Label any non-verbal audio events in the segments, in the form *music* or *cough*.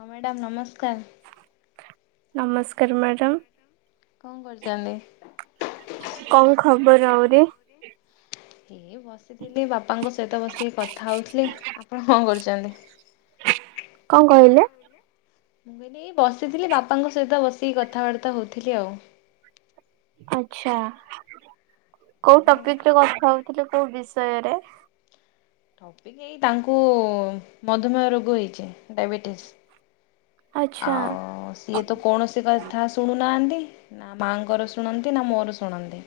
ହଁ ମ୍ୟାଡ଼ାମ୍ ନମସ୍କାର। ନମସ୍କାର ମ୍ୟାଡ଼ାମ୍। କଣ କରିଛନ୍ତି। କଣ ଖବର ଆହୁରି? ହେ ବସିଥିଲି ବାପାଙ୍କ ସହିତ ବସିକି କଥା ହେଉଥିଲି ଆପଣ କଣ କରୁଛନ୍ତି? କଣ କହିଲେ? ମୁଁ କଇଲି ଏ ବସିଥିଲି ବାପାଙ୍କ ସହିତ ବସିକି କଥାବାର୍ତ୍ତା ହଉଥିଲି ଆଉ। ଆଚ୍ଛା କୋଉ ଆପଣ କଣ? ଟପିକ୍ ରେ କଥା ହଉଥିଲେ କୋଉ ବିଷୟରେ? ଟପିକ୍ ଏଇ ତାଙ୍କୁ ମଧୁମେହ ରୋଗ ହେଇଛି ଡାଇବେଟିସ୍। ଆଚ୍ଛା। ଆଉ ସିଏ ତ କୌଣସି କା କଥା ଶୁଣୁନାହାନ୍ତି ନା ମାଆଙ୍କର ଶୁଣନ୍ତି ନା ମୋର ଶୁଣନ୍ତି।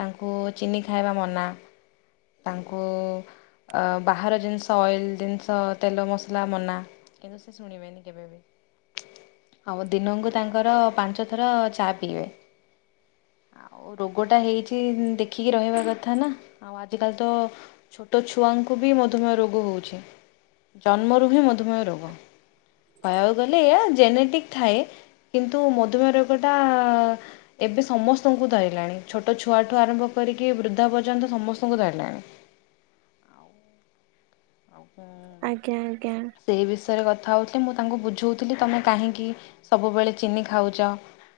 ତାଙ୍କୁ ଚିନି ଖାଇବା ମନା। ତାଙ୍କୁ ଅ ବାହାର ଜିନିଷ ଅଏଲ ଜିନିଷ ତେଲ ମସଲା ମନା। ଶୁଣିବେନି କେବେ ବି। ଆଉ ଦିନଙ୍କୁ ତାଙ୍କର ପାଞ୍ଚ ଥର ଚା ପିଇବେ। ଆଉ ରୋଗଟା ହେଇଛି ଦେଖିକି ରହିବା କଥା ନା। ଆଉ ଆଜିକାଲି ତ ଛୋଟ ଛୁଆଙ୍କୁ ବି ମଧୁମେହ ରୋଗ ହଉଛି। ଜନ୍ମରୁ ହିଁ ମଧୁମେହ ରୋଗ। କହିବାକୁ ଗଲେ ଏୟା ଜେନେଟିକ ଥାଏ। କିନ୍ତୁ ମଧୁମେହ ରୋଗ ଟା ଏବେ ସମସ୍ତଙ୍କୁ ଧଇଲାଣି। ଛୋଟ ଛୁଆଠୁ ଆରମ୍ଭ କରିକି ବୃଦ୍ଧା ପର୍ଯ୍ୟନ୍ତ ସମସ୍ତଙ୍କୁ ଧରିଲାଣି। ଆଉ କ ଆଜ୍ଞା ଆଜ୍ଞା। ସେହି ବିଷୟରେ କଥା ହେଉଥିଲେ। ମୁଁ ତାଙ୍କୁ ବୁଝଉଥିଲି ତମେ କାହିଁକି ସବୁବେଳେ ଚିନି ଖାଉଛ?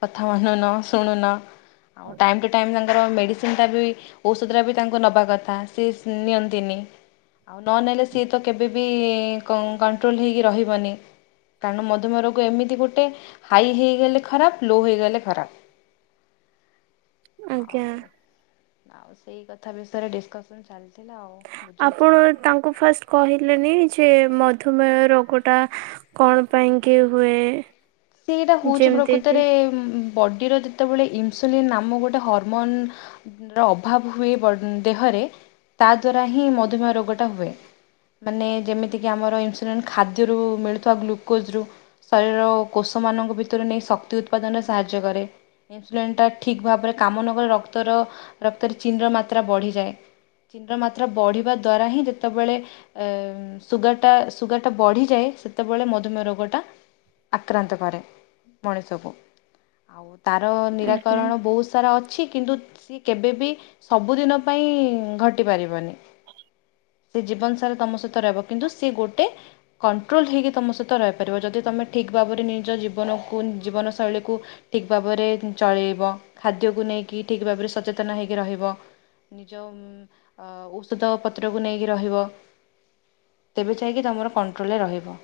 କଥା ମାନୁନ ଶୁଣୁନ। ଆଉ ଟାଇମ୍ ଟୁ ଟାଇମ୍ ତି ତାଙ୍କର ମେଡ଼ିସିନଟା ବି ଔଷଧଟା ବି ତାଙ୍କୁ ନେବା କଥା ସିଏ ନିଅନ୍ତିନି। ଆଉ ନ ନେଲେ ସିଏ ତ କେବେବି କ କଣ୍ଟ୍ରୋଲ ହେଇକି ରହିବନି। କାରଣ ମଧୁମୟ ରୋଗ ଏମିତି ଗୋଟେ ହାଇ ହେଇଗଲେ ଖରାପ ଲୋ ହେଇଗଲେ ଖରାପ। ଆଜ୍ଞା। ଆଉ ଆଉ ସେଇ କଥା ବିଷୟରେ ଡିସକସନ ଚାଲିଥିଲା ଆଉ। ଆପଣ ବୁଝଉଥିଲି ତାଙ୍କୁ ଫାଷ୍ଟ କହିଲେନି ଯେ ମଧୁମେହ ରୋଗଟା କଣ ପାଇଁକି ହୁଏ? ସେଇଟା ହଉଛି ଯେମିତି କି ପ୍ରକୃତରେ ଉଁ ବଡ଼ିର ଯେତେବେଳେ ଇନସୁଲିନ ନାମ ଗୋଟେ ହରମନ ର ଅଭାବ ହୁଏ ଦେହରେ ତା ଦ୍ୱାରା ହିଁ ମଧୁମେହ ରୋଗଟା ହୁଏ। ମାନେ ଯେମିତିକି ଆମର ଇନସୁଲିନ୍ ଖାଦ୍ୟରୁ ମିଳୁଥିବା ଗ୍ଲୁକୋଜ୍ରୁ ଶରୀରର କୋଷ ମାନଙ୍କ ଭିତରୁ ନେଇ ଶକ୍ତି ଉତ୍ପାଦନରେ ସାହାଯ୍ୟ କରେ। ଇନସୁଲିନ୍ ଟା ଠିକ୍ ଭାବରେ କାମ ନ କଲେ ରକ୍ତର ରକ୍ତରେ ଚିନର ମାତ୍ରା ବଢ଼ିଯାଏ। ଚିିନ୍ ର ମାତ୍ରା ବଢିବା ଦ୍ଵାରା ହିଁ ଯେତେବେଳେ ଏ ସୁଗାରଟା ସୁଗାରଟା ବଢିଯାଏ। ସେତେବେଳେ ମଧୁମେହ ରୋଗଟା ଆକ୍ରାନ୍ତ କରେ ମଣିଷକୁ। ଆଉ ତାର ଆଜ୍ଞା। ନିରାକରଣ ବହୁତ ସାରା ଅଛି କିନ୍ତୁ ସିଏ କେବେ ବିି ସବୁଦିନ ପାଇଁ ଘଟିପାରିବନି। ସେ ଜୀବନ ସାରା ତମ ସହିତ ରହିବ। କିନ୍ତୁ ସିଏ ଗୋଟେ କଣ୍ଟ୍ରୋଲ ହେଇକି ତମ ସହିତ ରହିପାରିବ। ଯଦି ତମେ ଠିକ୍ ଭାବରେ ନିଜ ଜୀବନକୁ ଜୀବନ ଶୈଳୀକୁ ଠିକ ଭାବରେ ଚଳେଇବ। ଖାଦ୍ୟକୁ ନେଇକି ଠିକ ଭାବରେ ସଚେତନ ହେଇକି ରହିବ। ନିଜ ଔଷଧ ପତ୍ରକୁ ନେଇକି ରହିବ। ତେବେ ଯାଇକି ତମର କଣ୍ଟ୍ରୋଲରେ ରହିବ।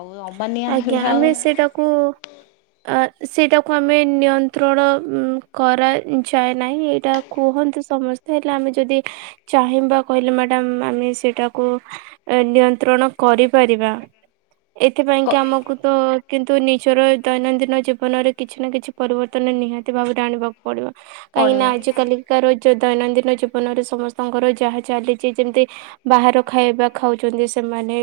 ଆଉ ଅମ୍ବାନି ଆଜ୍ଞା ଆମେ ସେଇଟାକୁ *inaudible* ଅ ସେଇଟାକୁ ଆମେ ନିୟନ୍ତ୍ରଣ ଉଁ କରାଯାଏ ନାହିଁ। ଏଇଟା କୁହନ୍ତି ସମ ତାହେଲେ ଆମେ ଯଦି ଚାହିଁବା କହିଲେ ମ୍ୟାଡାମ ଆମେ ସେଇଟାକୁ ଏ ନିୟନ୍ତ୍ରଣ କରିପାରିବା ଏଥିପାଇଁ କି ଆମକୁ ତ କିନ୍ତୁ ନିଜର ଦୈନନ୍ଦିନ ଜୀବନରେ କିଛି ନା କିଛି ପରିବର୍ତ୍ତନ ନିହାତି ଭାବରେ ଆଣିବାକୁ ପଡିବ ପଡ଼ିବ। କାହିଁକି ପଡ଼ିବ। ନା ଆଜିିକାଲି ଦୈନନ୍ଦିନ ଜୀବନରେ ସମସ୍ତଙ୍କର ଯାହା ଚାଲିଛି ଯେମତି ବାହାର ଖାଇବା ଖାଉଛନ୍ତି ସେମାନେ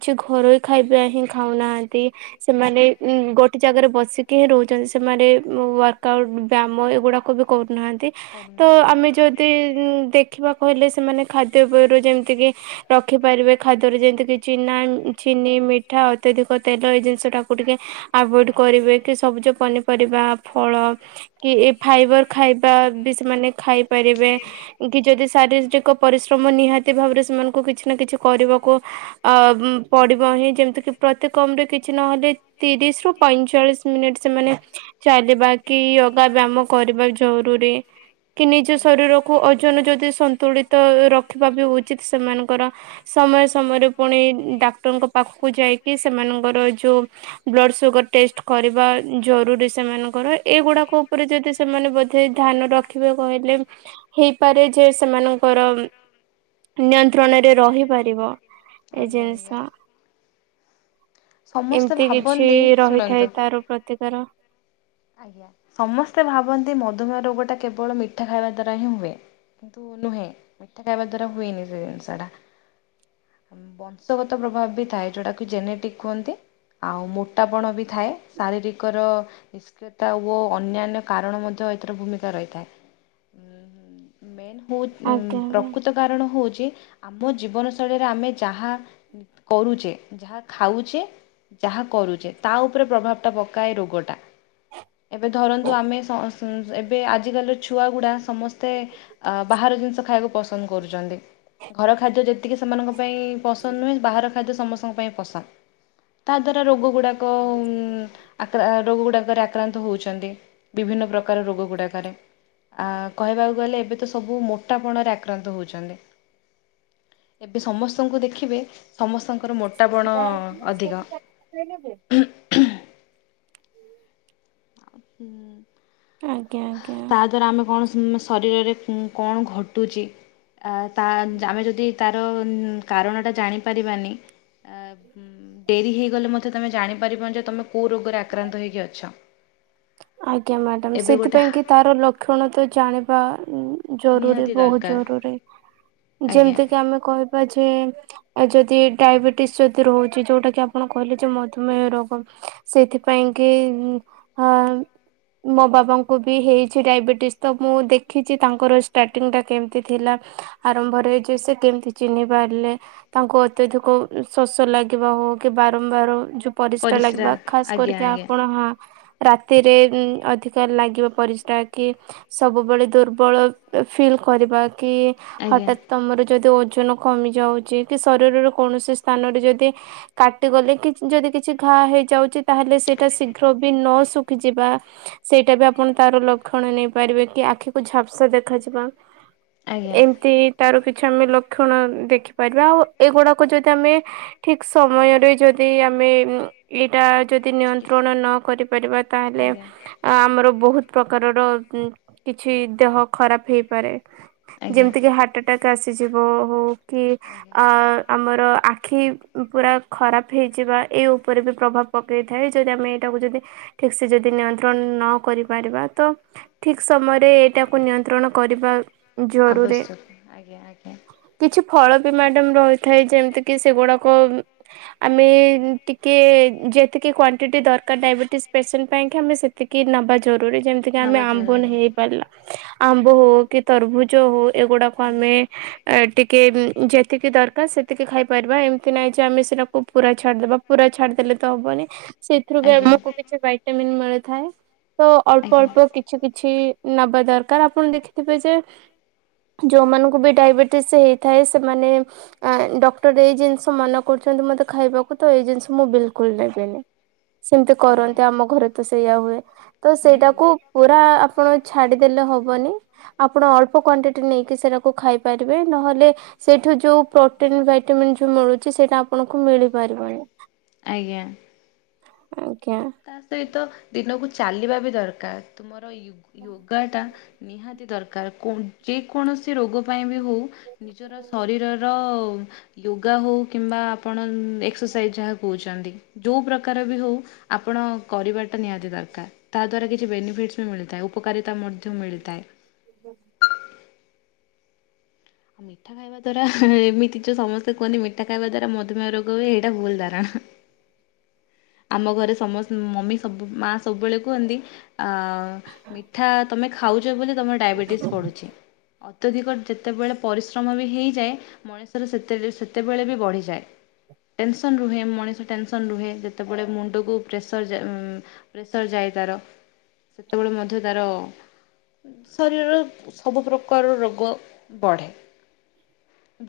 କିଛି ଘରୋଇ ଖାଇବା ହିଁ ଖାଉନାହାନ୍ତି ସେମାନେ ଗୋଟେ ଜାଗାରେ ବସିକି ହିଁ ରହୁଛନ୍ତି ସେମାନେ ୱାର୍କଆଉଟ୍ ବ୍ୟାୟାମ ଏଗୁଡ଼ାକ ବି କରୁନାହାଁନ୍ତି। ତ କରୁନାହାନ୍ତି। ଆମେ ଯଦି ଦେଖିବା କହିଲେ ସେମାନେ ଖାଦ୍ୟପେୟରୁ ଯେମିତିକି ରଖି ପାରିବେ ଖାଦ୍ୟରେ ଯେମିତି କିଛି ଚିନି ମିଠା ଅତ୍ୟଧିକ ତେଲ ଏଇ ଜିନିଷଟାକୁ ଟିକେ ଆଭଏଡ କରିବେ କି ସବୁଜ ପନିପରିବା ଫଳ କି ଏ ଫାଇବର। ଖାଇବା ବି ସେମାନେ ଖାଇପାରିବେ କି ଯଦି ଶାରୀରିକ ପରିଶ୍ରମ ନିହାତି ଭାବରେ ସେମାନଙ୍କୁ କିଛି ନା କିଛି କରିବାକୁ ପଡ଼ିବ ହିଁ ଯେମିତି କିି ପ୍ରତି କମ ରେ କିଛି ନହେଲେ ତିରିଶ ରୁ ପଇଁଚାଳିଶ ମିନିଟ ସେମାନେ ଚାଲିବା କି ଯୋଗା ବ୍ୟାୟମ କରିବା ଜରୁରୀ। କି ନିଜ ଶରୀରକୁ ଓଜନ ଯଦି ସନ୍ତୁଳିତ ରଖିବା ବି ଉଚିତ ସେମାନଙ୍କର ସମୟ ସମୟରେ ପୁଣି ଡାକ୍ତରଙ୍କ ପାଖକୁ ଯାଇକି ସେମାନଙ୍କର ଯୋଉ ବ୍ଲଡ଼ ସୁଗର ଟେଷ୍ଟ କରିବା ଜରୁରୀ ସେମାନଙ୍କର ଏଗୁଡାକ ଉପରେ ଯଦି ସେମାନେ ବୋଧେ ଧ୍ୟାନ ରଖ। ରଖିବ କହିଲେ ହେଇପାରେ ଯେ ସେମାନଙ୍କର ନିୟନ୍ତ୍ରଣରେ ରହିପାରିବ। ଏ ଆଜ୍ଞା ଜିନିଷ ଆଜ୍ଞା। ସମସ୍ତେ ଏମିତି କିଛି ଭାବନ୍ତି ଶୁଣନ୍ତୁ ରହିଥାଏ ତା ତାର ପ୍ରତିକାର। ଆଜ୍ଞା ସମସ୍ତେ ଭାବନ୍ତି ମଧୁମେହ ରୋଗ ଟା କେବଳ ମିଠା ଖାଇବା ଦ୍ଵାରା ହିଁ ହୁଏ। କିନ୍ତୁ ନୁହେଁ ମିଠା ଖାଇବା ଦ୍ଵାରା ହୁଏନି ସେ ଜିନିଷ ଟା ବଂଶଗତ ପ୍ରଭାବ ବି ଥାଏ ଯୋଉଟା କି ଜେନେଟିକ୍ କୁହନ୍ତି। ଆଉ ମୋଟାପଣ ବି ଥାଏ ଶାରୀରିକର ଓ ଅନ୍ୟାନ୍ୟ କାରଣ ମଧ୍ୟ ଏଥିର ଭୂମିକା ରହିଥାଏ ମେନ ହ ଆଜ୍ଞା ଆଜ୍ଞା ପ୍ରକୃତ କାରଣ ହଉଛି ଆମ ଜୀବନ ଶୈଳୀରେ ଆମେ ଯାହା କରୁଛେ ଯାହା ଖାଉଛେ ଯାହା କରୁଛେ ତା ଉପରେ ପ୍ରଭାବ ଟା ପକାଏ ରୋଗ ଟା। ଏବେ ଧରନ୍ତୁ ଆମେ ଏବେ ଆଜିିକାଲି ଛୁଆ ଗୁଡା ସମସ୍ତେ ବାହାର ଜିନିଷ ଖାଇବାକୁ ପସନ୍ଦ କରୁଛନ୍ତି ଘର ଖାଦ୍ୟ ଯେତିକି ସେମାନଙ୍କ ପାଇଁ ପସନ୍ଦ ନୁହେଁ ବାହାର ଖାଦ୍ୟ ସମସ୍ତଙ୍କ ପାଇଁ ପସନ୍ଦ। ତା ଦ୍ୱାରା ରୋଗଗୁଡାକରେ ଆକ୍ରାନ୍ତ ହଉଛନ୍ତି ବିଭିନ୍ନ ପ୍ରକାର ରୋଗଗୁଡାକରେ କହିବାକୁ ଗଲେ ଏବେ ତ ସବୁ ସବୁ ମୋଟାପଣରେ ଆକ୍ରାନ୍ତ ହେଉଛନ୍ତି। ଏବେ ସମସ୍ତଙ୍କୁ ଦେଖିବେ ସମସ୍ତଙ୍କର ମୋଟା ପଣ ଅଧିକ ନେବେ ହୁଁ ଆଜ୍ଞା ଆଜ୍ଞା ସାର ଆମେ କଣ ଶୁଣିଲେ ଶରୀରରେ କଣ ଘଟୁଛି ତାହା ଆମେ ଯଦି କାରଣଟା ଜାଣିପାରିବାନି ଡେରି ହେଇଗଲେ ମଧ୍ଯ ତମେ ଜାଣିପାରିବ ଯେ ତମେ କୋଉ ରୋଗରେ ଆକ୍ରାନ୍ତ ହେଇକି ଅଛ। ଆଜ୍ଞା ମ୍ୟାଡାମ ଏବେ ଗୋଟେ ସେଥିପାଇଁ କି ତାର ଲକ୍ଷଣ ତ ଜାଣିବା ଜରୁରୀ ନିହାତି ବହୁତ ଦରକାର ଜରୁରୀ ଆଜ୍ଞା। ଯେମିତି କିି ଆମେ କହିବା ଯେ ଆଉ ଯଦି ଡାଇବେଟିସ ଯଦି ରହୁଛି ଯୋଉଟା କି ଆପଣ କହିଲେ ଯେ ମଧୁମେହ ରୋଗ। ସେଇଥିପାଇଁ କି ହା ମୋ ବାବାଙ୍କୁ ବି ହେଇଛି ଡାଇବେଟିସ୍ ତ ମୁଁ ଦେଖିଛି ତାଙ୍କର ଷ୍ଟାର୍ଟିଂଟା କେମିତି ଥିଲା। ଆରମ୍ଭରେ ଯେ ସେ କେମିତି ଚିହ୍ନି ପାରିଲେ। ତାଙ୍କୁ ଅତ୍ୟଧିକ ଶୋଷ ଲାଗିବା ହଉ କି ବାରମ୍ବାର ଯ ପରିସ୍ରା ଲାଗିବା ଖାସ କରିକି ଆପଣ। ହଁ ରାତିରେ ଉଁ ଅଧିକ ଲାଗିବ ପରିସ୍ରା କି। ସବୁବେଳେ ଦୁର୍ବଳ ଫିଲ୍ କରିବା କି ଆଜ୍ଞା। ହଠାତ୍ ତମର ଯଦି ଓଜନ କମିଯାଉଚି କି ଶରୀରର କୌଣସି ସ୍ଥାନରେ ଯଦି। କାଟିଗଲେ କି ଯଦି କିଛି ଘା ହେଇଯାଉଚି ତାହେଲେ ସେଟା ଶୀଘ୍ର ବି ନ ଶୁ ଖୀଜିବା। ସେଇଟା ବି ଆପଣ ତାର ଲକ୍ଷଣ ନେଇପାରିବେ କି ଆଖିକୁ ଝାପ୍ସା ଦେଖାଯିବା। ଆଜ୍ଞା। ଏମିତି। ତାର କିଛି ଆମେ ଲକ୍ଷଣ ଦେଖିପାରିବା ଆଉ ଏଗୁଡାକ ଯଦି ଆମେ ଠିକ ସମୟରେ ଯ ବି ଆମେ ଉଂ ଏଇଟା ଯଦି ନିୟନ୍ତ୍ରଣ ନ କରିପାରିବା ତାହେଲେ। ଆମର ବହୁତ ପ୍ରକାରର। କିଛି ଦେହ ଖରାପ ହେଇପାରେ ଯେମିତି କି ହା ଟା କା ଆସିଯିବ ହଉକି। ଅ ଆମର ଆଖି ପୁରା ଖରାପ ହେଇଯିବା ଏଇ ଉପରେ ବି ପ୍ରଭା ପକେଇଥାଏ ଯଦି ଆମେ ଏଇଟାକୁ ଯଦି ଠିକ୍ ସେ ଯଦି ନିୟନ୍ତ୍ରଣ ନ କରିପାରିବା ତ। ଠିକ୍ ସମୟରେ ଏଇଟାକୁ ନିୟନ୍ତ୍ରଣ କରିବା। ଜରୁରୀ ଆବଶ୍ୟକ ଆଜ୍ଞା ଆଜ୍ଞା କିଛି ଫଳ ବି ମ୍ୟାଡାମ ରହିଥାଏ ଯେମିତି କି ସେଗୁଡାକ। ଆମେ ଟିକେ ଯେତିକି କୋ *unintelligible* ଦରକାର ଡାଇବେଟିସ୍ ପେସେଣ୍ଟ ପାଇଁକି ଆମେ ସେତିକି ନବା ଜରୁରୀ ଯେମିତିକ ଆମ୍ବ ନେହି ଲା ଆମ୍ବ ନେଇପାରିବା ହଉ କି ତରଭୁଜ ହଉ। ଏଗୁଡାକୁ ଆମେ ଏ ଟିକେ ଯେତିକି ଦରକାର ସେ ତିକି ଖାଇପାରିବା ଏମିତି ନାଇଁ ଯେ ଆମେ ସେଟାକୁ ପୁରା ଛାଡ଼ିଦବା ପୁରା ଛାଡ଼ିଦେଲେ ତ ହବନି। ସେଥିରୁ ବି ଆମକୁ କିଛି ଭାଇଟାମିନ୍ ମିଳିଥାଏ ତ ଅଳ୍ପ ଅଳ୍ପ କିଛି କିଛି। ନବା ଦରକାର ଆପଣ ଦେଖିଥିବେ ଯେ। ସମସ୍ତେ ଯୋଉମାନଙ୍କୁ ବି ଡାଇବେଟିସ୍ ହେଇଥାଏ ସେମାନେ ଆଁ ଡ ଡକ୍ଟର ଏଇ ଜିନିଷ ମନା କରୁଛନ୍ତି ମତେ ଖାଇବାକୁ ତ ଏଇ ଜିନିଷ ମୁଁ ବିଲକୁଲ୍ ନେବିନି। ସେମିତି କରନ୍ତି ଆମ ଘରେ ତ ସେଇଆ ହୁଏ। ତ ସେଇଟାକୁ ପୁରା ଆପଣ ଛାଡିଦେଲେ ହବନି। ଆପଣ ଅଳ୍ପ କ୍ୱାଣ୍ଟିଟି ନେଇକି ସେରାକୁ ଖାଇପାରିବେ ନହେଲେ। ସେଇଠୁ ଯୋଉ ପ୍ରୋଟିନ ଭାଇଟାମିନ୍ ଯୋଉ ମିଳୁଚି ସେଇଟା ଆପଣଙ୍କୁ ମିଳି ପାରିବନି। ଆଜ୍ଞା। ଆଜ୍ଞା। ତା ସହିତ ଦିନକୁ ଚାଲିବା ବି ଦରକାର ତୁମର ୟୁ ୟୋଗା ଟା। ନିହାତି ଦରକାର କୁ ଯେ କୌଣସି ରୋଗ ପାଇଁ ବି ହଉ। ନିଜର ଶରୀରର। ୟୋଗା ହଉ କିମ୍ବା ଆପଣ ଏକ୍ସରସାଇଜ୍ ଯାହା କହୁଛନ୍ତି ଯଉ ପ୍ରକାର ବି ହଉ। ଆପଣ କରିବାଟା ନିହାତି ଦରକାର। ତା ଦ୍ବାରା କିଛି ବେନିଫିଟ୍ସ୍ ବି ମିଳିଥାଏ ଉପକାରିତା ମଧ୍ୟ ମିଳିଥାଏ। ଅ ମିଠା ଖାଇବା ଦ୍ବାରା ଏମିତି ଯୋ ସମସ୍ତେ କୁହନ୍ତି ମିଠାଖାଇବା ଦ୍ବାରା ମଧୁମେହ ରୋଗ ହୁଏ ଏଇଟା ଭୁଲ ଧାରଣା। ଆମ ଘରେ ସମସ୍ତ ମମି ସବୁ ମା ସବୁବେଳେ କୁହନ୍ତି ମି। ମିଠା ତୁମେ ଖାଉଛ ବୋଲି ତୁମର ଡାଇବେଟିସ୍ ପଡ଼ୁଛି। ଅତ୍ୟଧିକ ଯେତେବେଳେ ପରିଶ୍ରମ ବି ହୋଇଇଯାଏ ମଣିଷର ସେ ସେତେବେଳେ ବି ବଢ଼ିଯାଏ। ଟେନସନ ରୁହେ ମଣିଷ ଟେନସନ ରୁହେ। ସେପଟେ ମୁଣ୍ଡକୁ ପ୍ରେସର ପ୍ରେସର ଯାଇ ତାର। ସେତେବେଳେ ମଧ୍ୟ ତାର ଶରୀରରେ ସବୁ ପ୍ରକାର ରୋଗ ବଢ଼େ।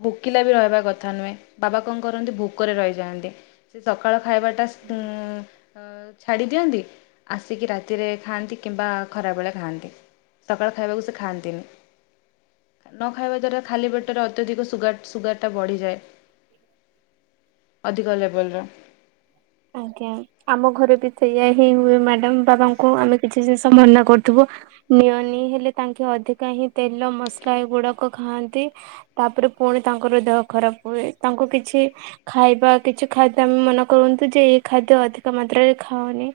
ଭୋକିଲା ବି ରହିବା କଥା ନୁହେଁ ବାବା କଣ କରନ୍ତି ଭୋକରେ ରହିଯାଆନ୍ତି। ସେ ସକାଳ ଖାଇବାଟା ଉ ଛାଡ଼ି ଦିଅନ୍ତି ଆସିକି ରାତିରେ ଖାଆନ୍ତି କିମ୍ବା ଖରାବେଳେ ଖାଆନ୍ତି। ସକାଳ ଖାଇବାକୁ ସେ ଖାଆନ୍ତିନି। ନ ଖାଇବା ଦ୍ଵାରା ଖାଲି ପେଟରେ ଅତ୍ୟଧିକ ସୁଗାର ସୁଗାର ଟା ବଢିଯାଏ। ଅଧିକ ଲେବଲ ରୁ। ଆଜ୍ଞା। ଆମ ଘରେ ବି ସେଇଆ ହିଁ ହୁଏ ମ୍ୟାଡାମ ବାବାଙ୍କୁ ଆମେ କିଛି ଜିନିଷ ମନା କରୁଥିବୁ। ନିଅନି ହେଲେ ତାଙ୍କେ ଅଧିକା ହିଁ ତେଲ ମସଲା ଏଗୁଡାକ ଖାଆନ୍ତି। ତାପରେ ପୁଣି ତାଙ୍କର ଦେହ ଖରାପ ହୁଏ ତାଙ୍କୁ କିଛି। ଖାଇବା କିଛି ଖାଦ୍ୟ ଆ ମନେ କରନ୍ତୁ ଯେ ଏଇ ଖାଦ୍ୟ ଅଧିକ ମାତ୍ରାରେ ଖାଅନି।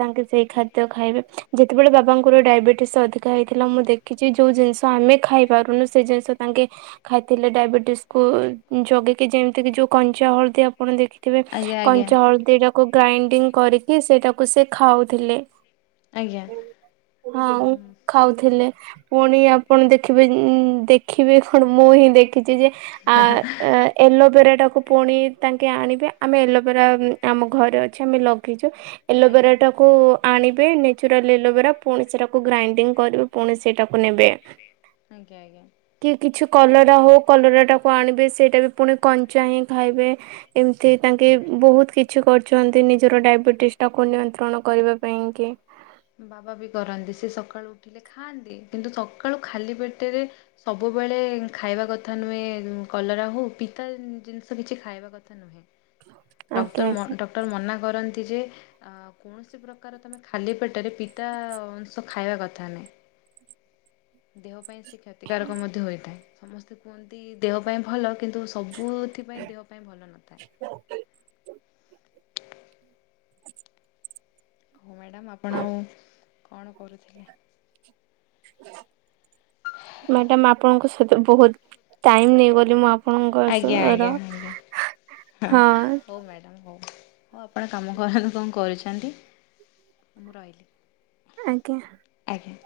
ତାଙ୍କେ ସେଇ ଖାଦ୍ୟ ଖାଇବେ ଯେତେବେଳେ ବାବାଙ୍କର ଡାଇବେଟିସ ଅଧିକା ହେଇଥିଲା ମୁଁ ଦେ କିଛି ଯୋଉ ଜିନିଷ ଆମେ ଖାଇ ପାରୁନୁ ସେ ଜିନିଷ ତାଙ୍କେ ଖାଇଥିଲେ ଡାଇବେଟିସକୁୁ ଜଗେଇକି ଯେମିତି କି ଯୋଉ କଞ୍ଚା ହଳଦୀଆ ପଣ ଦେଖିକି। ଆଜ୍ଞା ଆଜ୍ଞା କଞ୍ଚା ହଳଦୀ ଟାକୁ ଗ୍ରାଇଣ୍ଡିଙ୍ଗ କରିକି ସେଇଟାକୁ ସେ ଖାଉଥିଲେ। ଆଜ୍ଞା। ହଁ ଖାଉଥିଲେ। ପୁଣି ଆପଣ ଦେଖିବେ ଦେଖିବେ କଣ ମୁଁ ହିଁ ଦେ ଲୋଭରାାକୁ ପୁଣି ତାଙ୍କେ ଆଣିବେ ଆମେ ପରା ଆମ ଘରେ ଅଛି ଆମେ ଲଗେଇଛୁ। ଆଜ୍ଞା ଏଲୋଭେରାଟାକୁ ଆଣିବେ ନ୍ୟାଚୁରାଲ୍ ଏଲୋଭେରା ପୁଣି ସେଇଟାକୁ ଗ୍ରାଇଣ୍ଡିଙ୍ଗ କରିବେ ପୁଣି ସେଇଟାକୁ ନେବେ। ଆଖା ଆଜ୍ଞା କି କିଛି କଲରା ହଉ କଲରାଟାକୁ ଆଣିବେ ସେଇଟା ବି ପୁଣି କଞ୍ଚା ହିଁ ଖାଇବେ। ଏମିତି ତାଙ୍କ କି ବହୁତ କିଛି କରୁଛନ୍ତି ନିଜର ଡାଇବେଟିସ୍ଟାକୁ ନିୟନ୍ତ୍ରଣ କରିବା ପାଇଁକି। ବାବା ବି କରନ୍ତି ସେ ସକାଳୁ ଉଠିଲେ ଖାଆନ୍ତି କିନ୍ତୁ ସକାଳୁ ଖାଲି ପେଟରେ ସବୁବେଳେ ଖାଇବା କଥା ନୁହେଁ କଲରା ହଉ ପିତା ଜିନିଷ କିଛି ଖାଇବା କଥା। ନୁହେଁ। ଡ ଆଜ୍ଞା ଆଜ୍ଞା ଡକ୍ଟର ମନା କରନ୍ତି ଯେ କୌଣସି ପ୍ରମେ ଖାଲି ପେଟ ପିତା ଅଂଶ ଖାଇବା କଥା ନ ଦେହ ପାଇଁ କ୍ଷତିକାରକ ମଧ୍ୟ ହୋଇଥାଏ। ସମସ୍ତେ କୁହନ୍ତି ଦେହ ପାଇଁ ଭଲ କିନ୍ତୁ ସବୁଥିପାଇଁ ଦେହ ପାଇଁ ଭଲ ନଥାଏ। *inaudible* ହଉ ମ୍ୟାଡ଼ାାମ ଆପଣ ଆଉ କଣ କରୁଥିଲେ? ମ୍ୟାଡାମ ଆପଣଙ୍କ ସହିତ ବହୁତ ଟାଇମ ନେଇଗଲି ମୁଁ ଆଜ୍ଞା ଆପଣଙ୍କର ଆଜ୍ଞା ଆଜ୍ଞା। ହଁ। ହ ହଉ ଆପଣ କାମ କରନ୍ତୁ କଣ କରୁଛନ୍ତି ମୁଁ ରହିଲି। ଆଜ୍ଞା। ଆଜ୍ଞା।